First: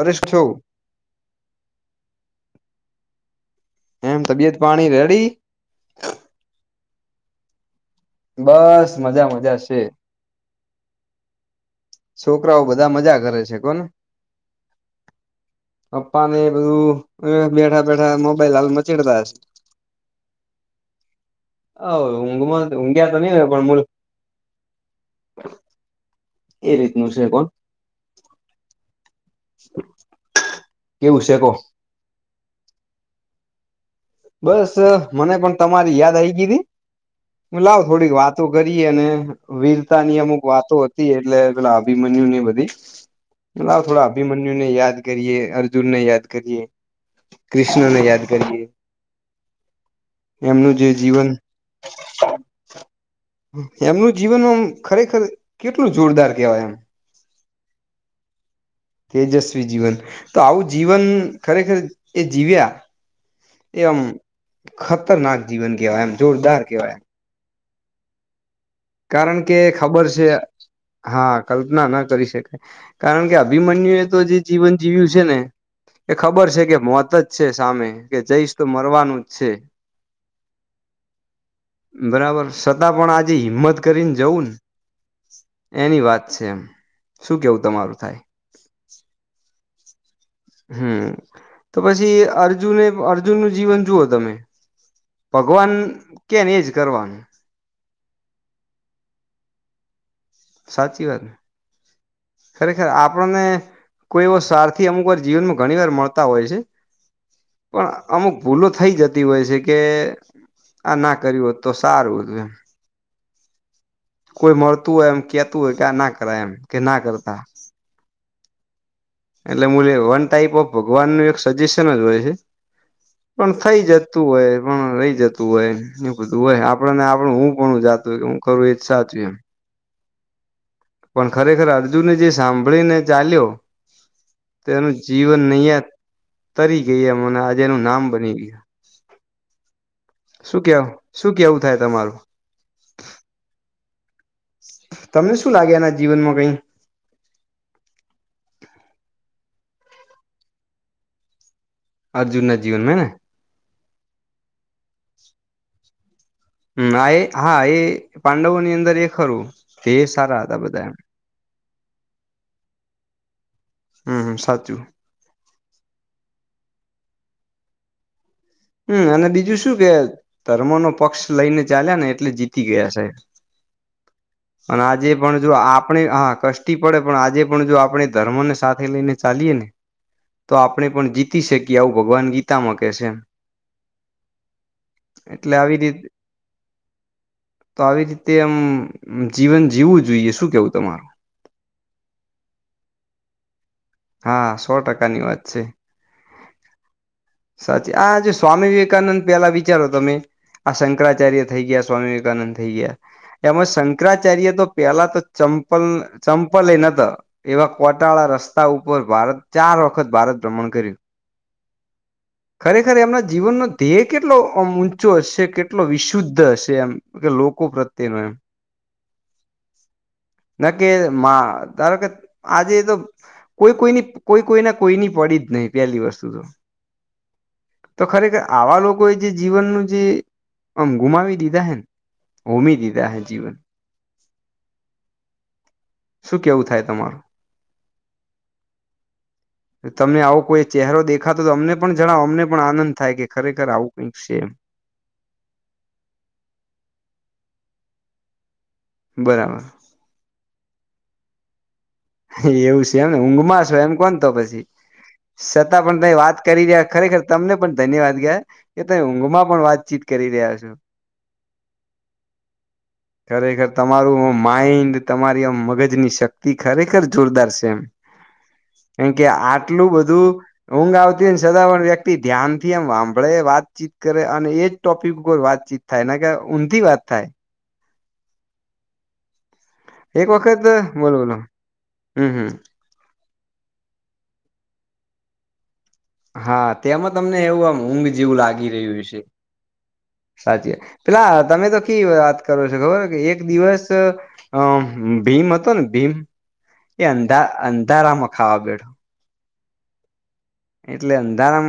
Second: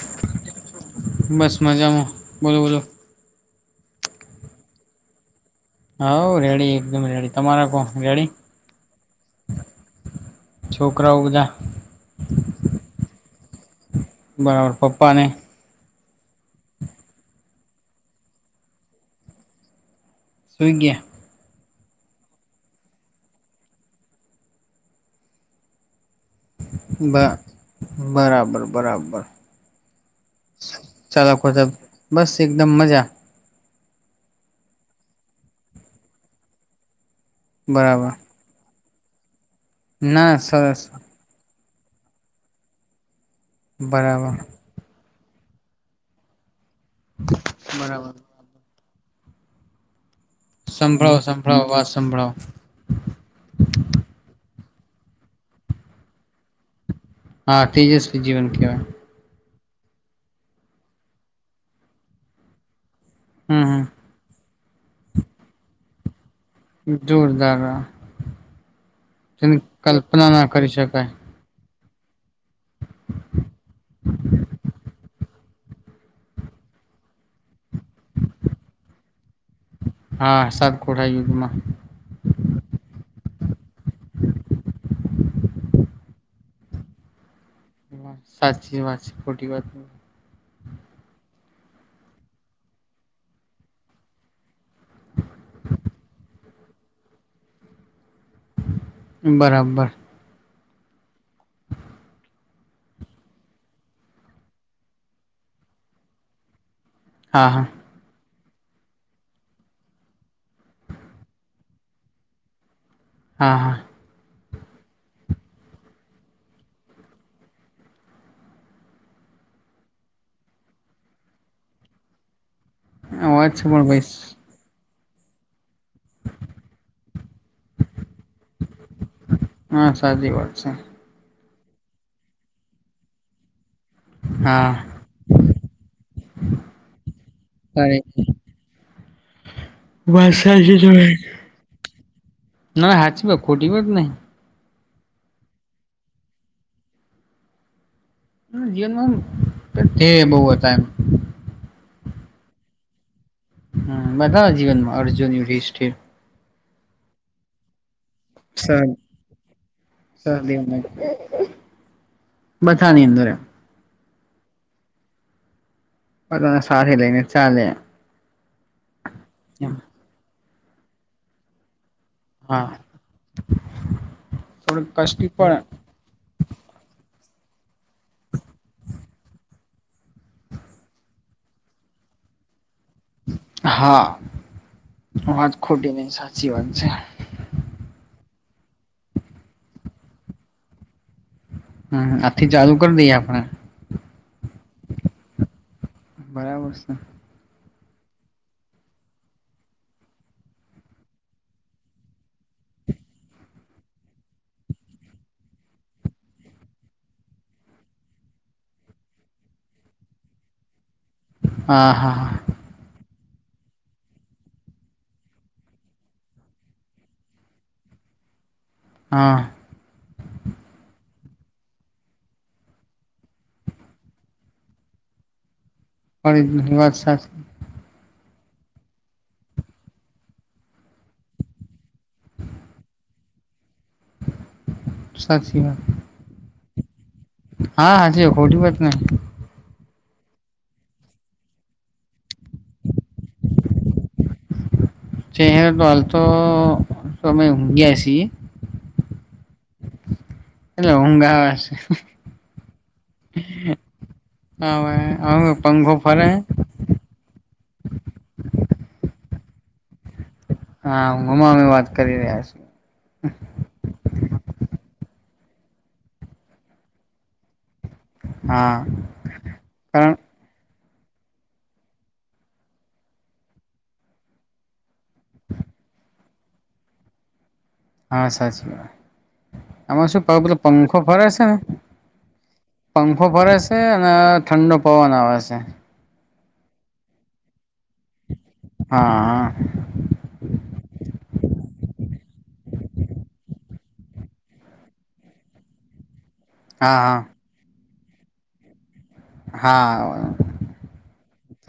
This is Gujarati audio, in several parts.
પરેશ થવ [unintelligible] બસ મજામાં બોલો બોલો. એમ તબિયત પાણી રેડી? હોવ રેડી. એકદમ રેડી. તમારા કોણ રેડી? બસ મજા મજા છે. છોકરાઓ બધા? છોકરાઓ બધા મજા કરે છે કોને. બરાબર પપ્પાને? પપ્પા ને એ બધું બેઠા બેઠા મોબાઈલ હાલ મચેડતા હશે. સુઈ ગ્યા. હોવ ઉંઘમાં ઉંઘિયા તો નહી હોય પણ મ એ રીતનું બ છે કોણ બરાબર બરાબર. કેવું ચાલો છે કો ખોજ બસ એકદમ મજા. બસ મને પણ તમારી યાદ આવી ગઈતી હું લાવ બરાબર થોડીક વાત તો કરીએ ને વીરતા ની ના અમુક વાતો સરસ હતી એટલે. પેલા અભીમન્યુ ને બધી પેલા થોડા બરાબર અભીમન્યુ ને યાદ કરીએ અર્જુનને યાદ કરીએ, કૃષ્ણને બરાબર યાદ કરીએ. એમનું જે સંભળાવો જીવન. સંભળાવો વાત સંભળાવો એમનું જીવન એમ ખરેખર કેટલું જોરદાર કેવાય એમ! હા તેજસ્વી જીવન કહેવાય. તેજસ્વી જીવન તો આવું જીવન ખરેખર એ જીવ્યા. હમ હમ એમ ખતરનાક જીવન કેહેવાય એમ જોરદાર. કહેવાય જોરદાર હા. કારણ કે ખબર છે શકાય હા. કલ્પના ના કરી શકાય, કારણ કે અભિમન્યુ એ તો જે જીવન જીવ્યું છે ને. એ ખબર છે કે મોત જ છે સામે કે જઈશ તો મરવાનું જ છે. હા હ સાત કોઠા યુદ્ધ મા. બરાબર છતાં પણ આજે હિંમત કરીને જવું ને એની વાત છે એમ શું કેવું તમારું? થાય. સાચી વાત છે ખોટી વાત. હમ તો પછી અર્જુને અર્જુનનું જીવન જુઓ તમે. ભગવાન કે ને એજ કરવાનું. બરાબર. સાચી વાત ને? ખરેખર આપણને કોઈ એવો સ્વાર્થી અમુક વાર જીવનમાં ઘણી વાર મળતા હોય છે. હા હા. પણ અમુક ભૂલો થઈ જતી હોય છે કે આ ના કર્યું હોત તો સારું હતું એમ. હા હા. કોઈ મળતું હોય એમ કેતું હોય કે ના કરાય એમ કે ના કરતા. એટલે મુદ્દે વન ટાઈપ ઓફ ભગવાન નું એક સજેશન જ હોય છે. હા પણ વાત છે થઇ ભાઈ જતું હોય. પણ રહી જતું હોય એ બધું હોય આપડ ને આપડું હું પણ જાતું હોય હું કરું એ જ સાચું એમ. હા સાચી વાત છે. પણ ખરેખર અર્જુનને જે સાંભળીને ચાલ્યો- તો હા એનું જીવન નહયા તરી ગયા મને આજે એનું નામ સારી બની ગય- વા કેવ શું કેવું થાય તમારું ના હાચીમાં ખોટી વા જ નહી- તમને શું લાગે એના જીવનમાં કઈ- જીવનમાં બહ હતા એમ- અર્જુનના જીવનમાં ને- હ બધાને જીવન માં અર્જુનિષઠિર- હમ આ હા એ- પાંડવો ની અંદર એ ખરું તે સારા હતા બધા એમ- બધાની અંદર એમ હ સાચું બને સાથે લઈ ને ચાલે- હમ અને બીજું શું એમ કે ધર્મ નો પક્ષ લઈને ચાલ્યા ને- એટલે જીતી હા ગયા સાહેબ અને થોડુંક આજે કષ્ટી પણ જો આપ- આપ હા કષ્ટી પડે પણ આજે પણ જો આપણે ધર્મને સાથે લઈને ચાલીએ ને- તો આપણે પણ જીતી શકીએ આવું ભગવાન ગીતામાં કેહે છે. હા વાત એટલે આવી ખોટી રીતે નહી સાચી વાત છે. તો આવી રીતે આમ જીવન જીવું જોઈએ શું કેવું તમારું- હમ આથી ચાલુ કરી દઈએ આપણે- હા સો ટકા ની વાત છે. બરાબર છે. સાચી આજ સ્વામી વિવેકાનંદ પેલા વિચારો તમે- આ શંકરાચાર્ય થઈ ગયા સ્વામી વિવેકાનંદ થઈ ગયા- એમાં શંકરાચાર્ય તો પેલા તો ચંપલ ચંપલ એ નતો- એવા કોટાળા રસ્તા ઉપર ભારત ચાર વખત ભારત ભ્રમણ કર્યું- હા હા- ખરેખર એમના જીવનનો ધ્યેય કેટલો ઊંચો હશે કેટલો વિશુદ્ધ હશે એમ- કે લોકો પ્રત્યે ન એમ- હા- ના કે ધારો કે આજે તો- કોઈ કોઈની કોઈ કોઈના કોઈની પડી જ નહીિ પેલી વસ્તુ તો- પણ વાત સાચી તો ખરેખર આવા લોકોએ જે જીવનનું જે આમ ગુમાવી દીધા હેન હોમી દીધા હૈ જીવન. સાચી વાત. શું કેવું થાય તમારું? હા હાચી ખોટી વાત નહીં. તે તમને આવો કોઈ ચહેરો દેખાતો તો અમને પણ જણાવો અમને પણ આનંદ થાય કે ખરેખર આવું કંઈક સે એમ. ચહેરો તો હાલ તો અમે ઊંઘીયા સીએ. બરાબર. એટલે ઊંઘ આવે સે. એવું સે એમને ઊંઘમાં છો એમ કોન તો પછી. હવે સતાં પંખો પણ તમે ફરે વાત કરી રહ્યા ખરેખર તમને પણ ધન્યવાદ કેવાય કે તમે ઊંઘમાં પણ વાતચીત કરી રહ્યા છો. હા ઊંઘમાં અમે વાત કરી રહ્યા સીએ. ખરેખર તમારું માઈન્ડ, તમારી આમ મગજની શક્તિ ખરેખર જોરદાર સે એમ. હા કેમ કે આટલું કારણ બધું ઊંઘ આવતી હોયને સતા પણ વ્યક્તિ ધ્યાનથી આમ હાભળે, વાતચીત કરે અને એજ ટોપિક ઉપર વાતચીત થાય નકર ઊંધી વાત થાય. હા સાચી વાત. આમાં શું એક પેલો વખત પંખો બોલો ફરે બોલો છે ને હમ હમ પંખો ફરે સે અને ઠંડો પવન આવે સે. હા તેમાં તમને એવું આમ ઊંઘ જેવું લાગી રહ્યું હશે. હા સાચી વાત પેલા તમે તો કેવી વાત કરો છો ખબર હે કે એક દિવસ હહ અમ ભીમ હતો ને ભીમ એ હા અંધા અંધારામાં ખાવા બેઠો. હા એટલે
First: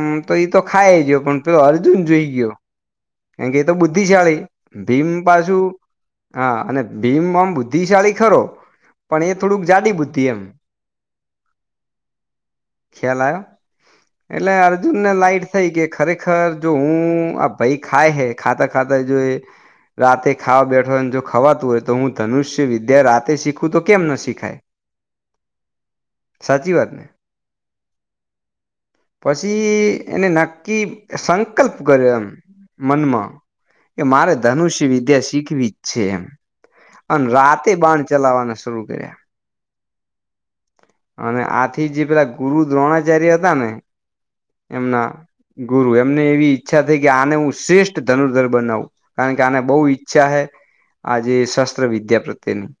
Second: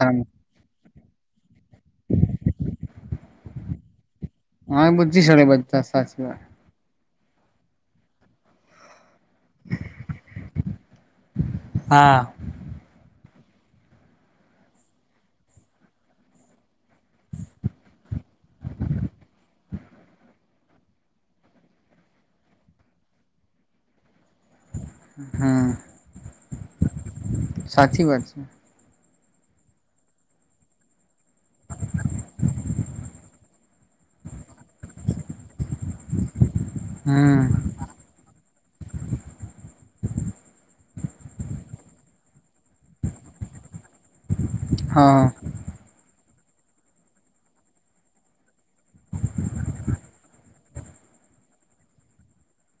હા તો એતો ખાય ગયો પણ પેલો અર્જુન જોઈ ગયો. કારણ કે એ તો બુદ્ધિશાળી હા ભીમ બુદ્ધિશાળી પાછું બધા સાચી વાત હા અને ભીમ આમ બુદ્ધિશાળી ખરો. પણ એ થોડુંક જાડી બુદ્ધિ એમ. હા ખ્યાલ આયો? એટલે અર્જુનને લાઈટ થઈ કે ખરેખર જો હું આ ભઈ ખાય હૈ ખાતા ખાતા જો એ રાતે ખાવા બેઠોને હોયને જો ખવાતું હોય તો હું ધનુષ્ય વિદ્યા રાતે શીખું તો કેમ ન શીખાય? હમ સાચી વાત ને? સાચી વાત છે પસી એને નક્કી સંકલ્પ કર્યો એમ. મનમાં. કે મારે ધનુષ્ય વિદ્યા શીખવી જ છે એમ. અને હમ રાત તે બાણ ચલાવાના શરૂ કર્યા. અને આથી જે પેલા ગુરુ દ્રોણાચાર્ય હતા ને. એમના હા ગુરુ એમને એવી ઈચ્છા થઈ કે આને હું શ્રેષ્ઠ ધનુર્ધર બનાવું. કારણ કે આને બહુ ઈચ્છા હૈ. આજે શસ્ત્ર વિદ્યા પ્રત્યેની.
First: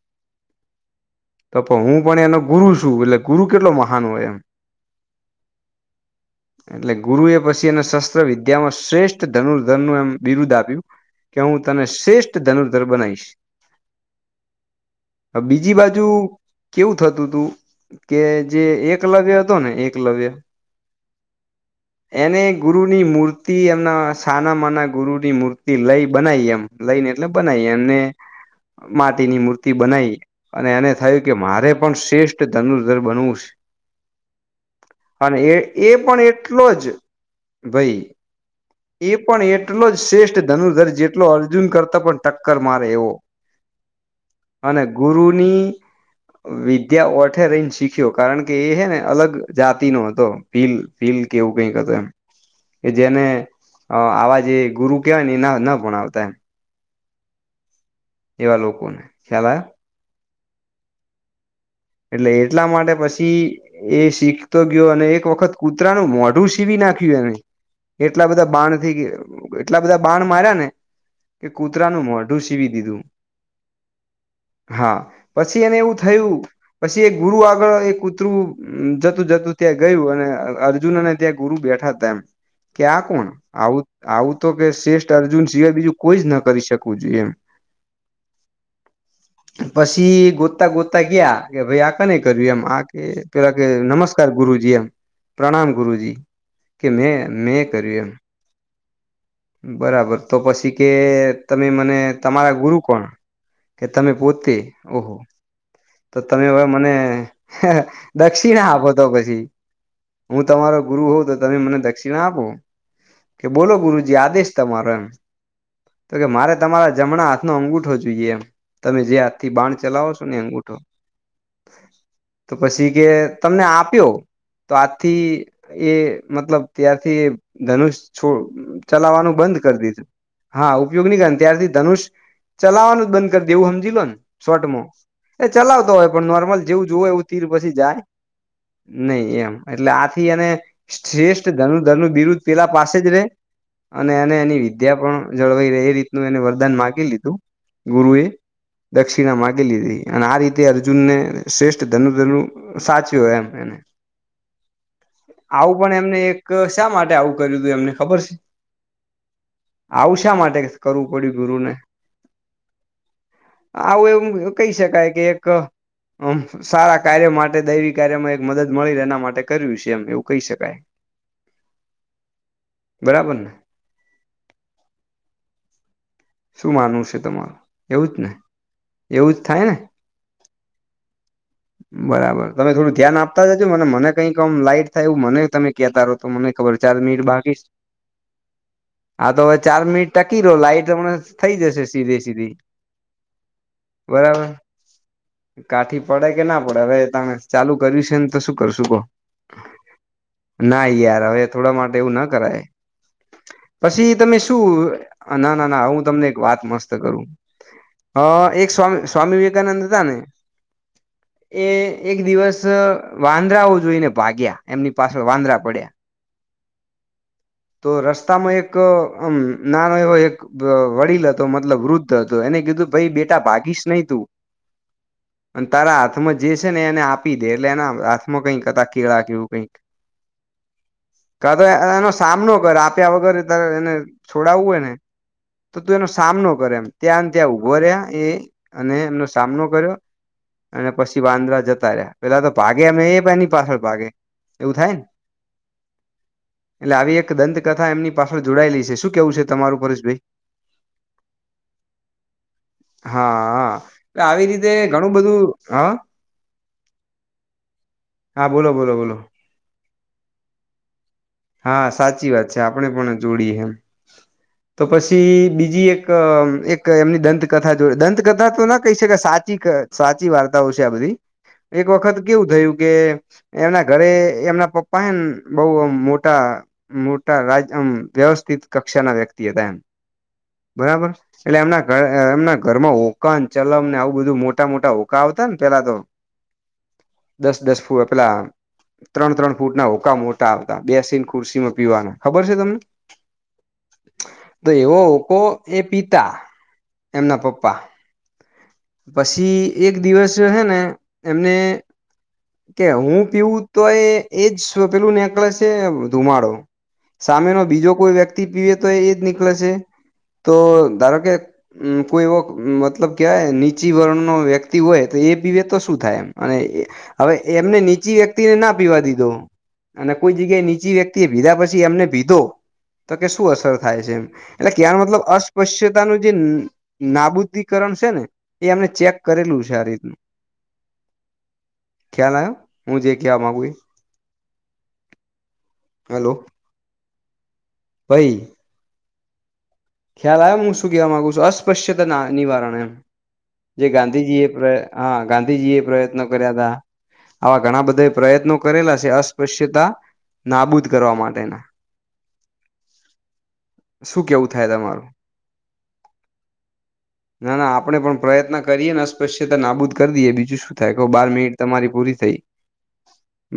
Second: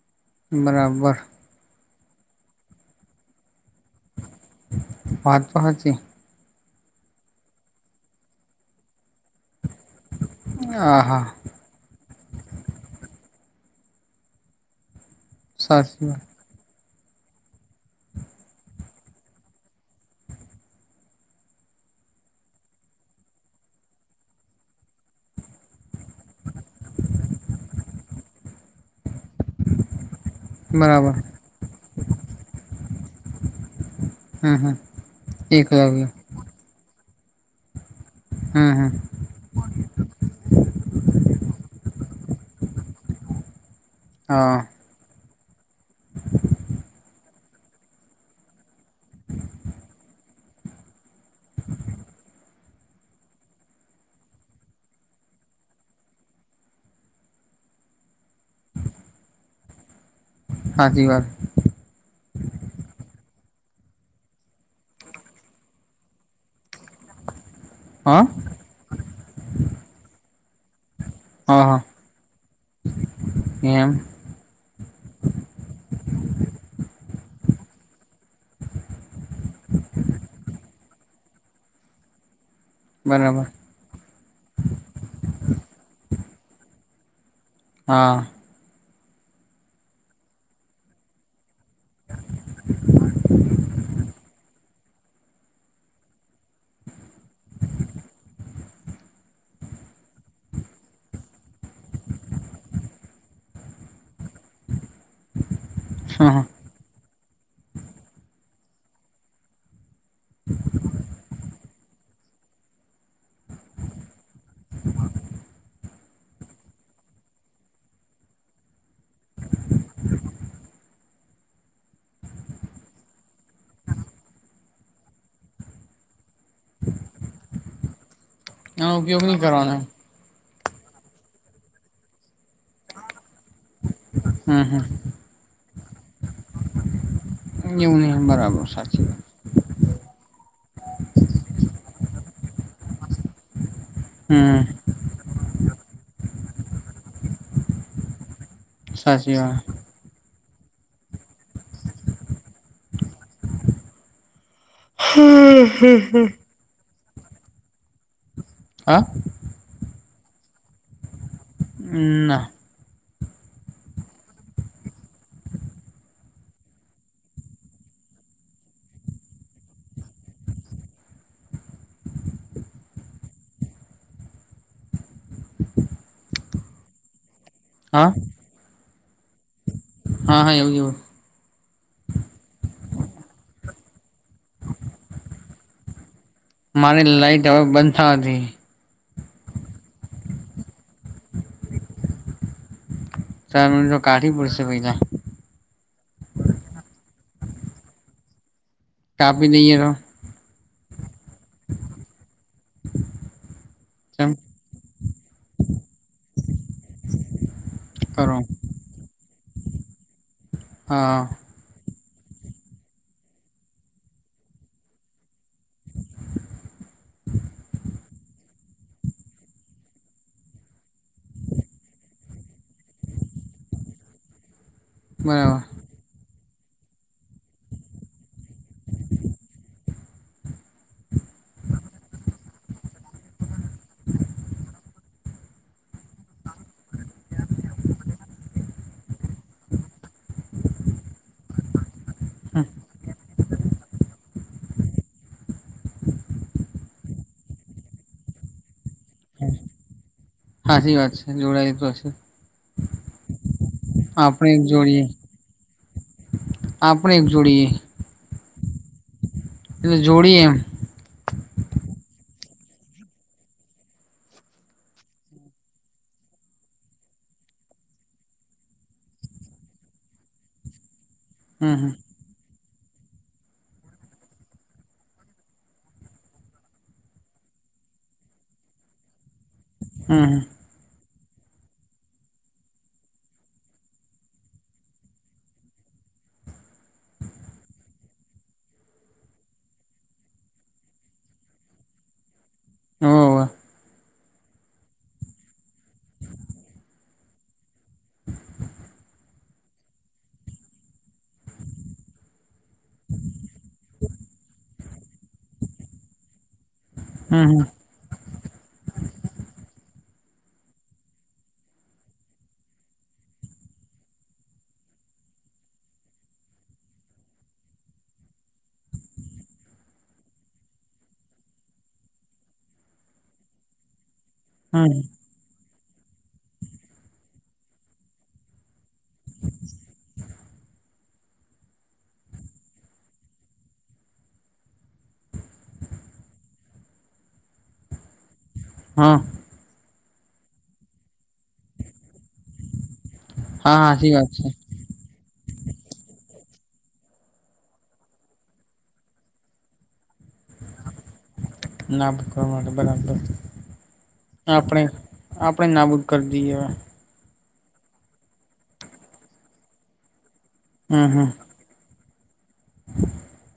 બરાબર. તો પણ હું પણ એનો ગુરુ છું, એટલે ગુરુ કેટલો મહાન હોય એમ. વાત તો હાચી. એટલે ગુરુ એ પછી એને શસ્ત્ર વિદ્યામાં શ્રેષ્ ષ્ઠ ધનુર્ધરનું એમ બિરુદ્ધ આપ્યું. હા હા કે હું તને શ્રેષ્ઠ ધનુર્ધર બનાઈશ. હવે બીજી સાચી બાજું વાત કેવું થતું ત તું કે જે એકલવ્ય હતો ને એકલવ્ય. એને ગુરુની મૂર્તિ એમના સાના માના ગુરુ ની મૂર્તિ લઈ બનાવી એમ લઈને એટલે બનાવી એમને માટીની મૂર્તિ બનાઈ. અને એને બરાબર થયું કે મારે પણ શ્રેષ્ઠ ધનુર્ધર બનવું છે. હમ હમ અને એ એ એકલવ્ય પણ એટલો જ ભઈ. હહ હહ એ પણ એટલો જ શ્રેષ્ઠ ધનુર્ધર જેટલો અર્જુન કરતા પણ ટક્કર મારે એવો. [inaudible] હા ગુરુની વિ ત્યા ઓઠે રહીને શીખ્યો કારણ કે એ હે ને અલગ જાતિ નો હતો ભીલ. ભીલ કે એવું કઈક હતો એમ. કે જેને આવા જે ગુરુ કહેવાય ને એના ના ભણાવતા એમ એવા લોકો ને ખ્યાલ આયો હાચી વાત એટલે એટલા માટે પછી એ શીખતો ગયો અને એક વખત કૂતરાનું મોઢું સીવી નાખ્યું એને હા એટલા બધા બાણ થી એટલા બધા બાણ માર્યા ને કે હા હા કૂતરાનું મોડ ઢૂ સીવી દીધું. એમ. હા પછી એને એવું થયું પછી એક ગુરુ આગળ એક કૂતરું જતું જતું ત્યાં ગયું અને અર્જુન અને ત્યાં ગુરુ બેઠા હતા એમ કે આ કોણ બરાબર આવું આવું તો કે શ્રેષ્ઠ અર્જુન સિવાય બીજું કોઈ જ ન કરી શકવું જોઈએ એમ. હા. પછી ગોતતા ગોતતા ગયા ભાઈ આ કોણે કર્યું એમ આ કે પેલા કે નમસ્કાર ગુરુજી એમ પ્રણામ ગુરુજી કે મેં મેં કર્યું એમ. બરાબર તો પછી કે તમે મને તમારા ગુરુ કોણ. કે તમે પોતે ઓહો તો હા હા તમે હવે મને દક્ષિણા આપો તો પછી હું તમારો ગુરુ હોઉં તો તમે મને દક્ષિણા આપો કે બોલો ગુરુ આદેશ તમારો એમ તો કે મારે તમારા જમણા હાથનો અંગુઠો જોઈએ એમ તમે જે હાથ થી બાણ ચલાવો છો ને એ અંગુઠો તો પછી કે તમને આપ્યો તો આથી એ મતલબ ત્યારથી ધનુષ છોડ આનો ઉપયોગ ચલાવવાનું નહી બંધ કરવાનો કરી દીધું હા ઉપયોગ નહી કરે ત્યારથી ધનુષ ચલાવવાનું જ બંધ કરી દેવું સમજી લો ને હમ શોટમાં એ ચલાવતો હોય પણ નોર્મલ જેવું જોવું એવું તીર પછી હમ એવું જાય નહી બરાબર સાચી વાત નહી એમ એટલે આથી એને શ્રેષ્ઠ ધનુરધર કરે નું બિરુદ પેલા પાસે જ રે અને એને હમ એની વિદ્યા પણ જળવાઈ ર એ રીતનું એને વરદાન માગી લીધું ગુરુ એ સાચી વાત દક્ષિણમાંગલધ અને આ રીતે અર્જુન ને શ્રેષ્ઠ ધનુરધનુ સાચ્યો હોય એમ એને આવું પણ એમને એક શા માટે આવું કર્યું હતું એમને ખબર છે હા આવું શા માટે કરવું પડ્યું ગુરુને ના આવું એવમ કહી શકાય કે એકમ સારા કાર્યો માટે દૈવી કાર્યમાં એક મદદ મળી એના માટે કર્યું છે એમ એવું કહી શકાય બરાબરને શું માનવું છે તમારું હા એવું જ ને એવું જ થાય ને હા હા એવું એવું [inaudible] બરાબર તમે થોડું ધ્યાન આપતા જજો મને મને કંઈક લાઈટ થાય એવું મને તમે કહેતા રહો તો મને ખબર ચાર મારી મિનિટ લાઈટ બાકી છે હવે બંધ થાતી હા તો હવે ચાર મિનિટ ટકી રહ લાઈટ હમણા થઈ જશે સીધે સીધી સર મને તો કાઢી બરાબર પડશે પૈલા. કાઠી પડે કે ના પડે હવે તમે ચાલુ કર્યું છે ને તો શું કરશું બોલ. કાપી દઈ તો. ના યાર હવે થોડા માટે એવું ના કરાય. પછી કેમ તમે શું ના ના ના હું તમને એક વાત મસ્ત કરું. હ કરો એક સ્વામી સ્વામી વિવેકાનંદ હતા ને. હા. એ એક દિવસ વાંદરાઓ જોઈને ભાગ્યા એમની પાછળ વાંદરા પડ્યા. તો રસ્તામાં એક આમ નાનો એવો એક. વ વડીલ હતો મતલબ વૃદ્ધ હતો એને કીધું ભાઈ બેટા ભાગીશ નહી તું. બરાબર અને તારા હાથમાં જે છે ને એને આપી દે એટલે એના હાથમાં કંઈક કતા કેળા કેવું કઈક. કા તો એનો સામનો કર આપ્યા વગર તારે એને છોડાવવું હોય ને. તો તું એનો સામનો કર એમ ત્યાંને ત્યાં ઉભો રહ્યા એ અને એમનો સામનો કર્યો. અને પછી વાંદરા જતા રહ્યા પેલા તો ભાગે અમે એ પણ એની પાછળ ભાગે એવું થાય ને. એટલે આવી એક દંતકથા એમની પાછળ જોડાયેલી છે શું કેવું છે તમારું પરેશભઈ. હાચી વાત છે જોડાય તો હશે. હા હા આવી આપણે એક રીતે જોડીએ ઘણું બધું હા. આપણે એક જોડીએ. હા બોલો બોલો બોલો. એટલે જોડીએ એમ. હા સાચી વાત છે આપણે પણ જોડીએ એમ. તો પછી બીજી એક એક એમની દંતકથા જોડે દંતકથા તો ના કહી શકે સાચી ઘ સાચી વાર્તાઓ છે આ બધી. એક હમ વખત કેવું થયું કે એમના ઘરે એમના પપ્પા એ બઉ મો મોટા મોટા રાજમ વ્યવસ્થિત કક્ષાના વ્યક્તિ હતા એમ. હમ્મ. બરાબર. એટલે એમના ઘ એમના ઘર માં હોકા ન ચલમ ને આવું બધું મોટા-મોટા હોકા આવતા ને પેલા તો. દસ-દસ ફૂટ પેલા ત્રણ-ત્રણ ફૂટ ના હોકા મોટા આવતા. બેસીને ખુરશીમાં પીવાનું ખબર છે તમને. હોવે તો એવો હોકો એ પિતા એમના પપ્પા. પછી એક દિવસ હે ને એમને. કે હું પીવું તો એ એજ પેલું નેકલેસે છે ધુમાડો. સામેનો હમ હમ બીજો કોઈ વ્યક્તિ પીવે તો એજ નીકળે છે તો ધારો કે મ કોઈ એવો મતલબ કેવાય નીચી વર્ણન વ્યક્તિ હોય તો એ પીવે તો શું થાય એમ અને. હવે એમને નીચી વ્યક્તિને ના પીવા દીધો. અને કોઈ જગ્યાએ નીચી વ્યક્તિ ભીધા પછી એમને ભીધો તો કે શું અસર થાય છે એમ. એટલે હમ કેવાનો મતલબ અસ્પશ્યતાનું જે નાબુદીકરણ છે ને એ અમને ચેક કરેલું છે આ રીતનું. ખ્યાલ આવ્યો હું જે ક્યાવા માગુ એ. હલો. ફઈ. હ. ખ્યાલ આવે હું શું કહેવા માંગુ છું અસ્પશ્યતા ના નિવારણ એમ હા જે હાચી વાત ગાંધીજી છે એ પ્ર હા ગાંધીજીએ પ્રયત્નો કર્યા હતા. આવા ઘણા બધા પ્રયત્નો કરેલા છે અસ્પશ્યતા નાબૂદ કરવા માટેના. ના કો બરાબર. શું કેવું થાય આપણે તમારું આપણે નાબૂદ કરી દીયે. ના ના આપડણે પણ પ્રયત્ન કરીએ ને અસ્પશ્યતા નાબુદ કરી દઈએ બીજું શું થાય હમ ક બાર હમ મિનિટ તમારી પૂરી થઈ.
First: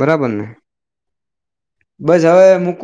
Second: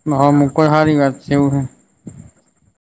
બરાબર હા ને મુકો હારી વાત છે એવું હે. બસ હવે મૂકુ.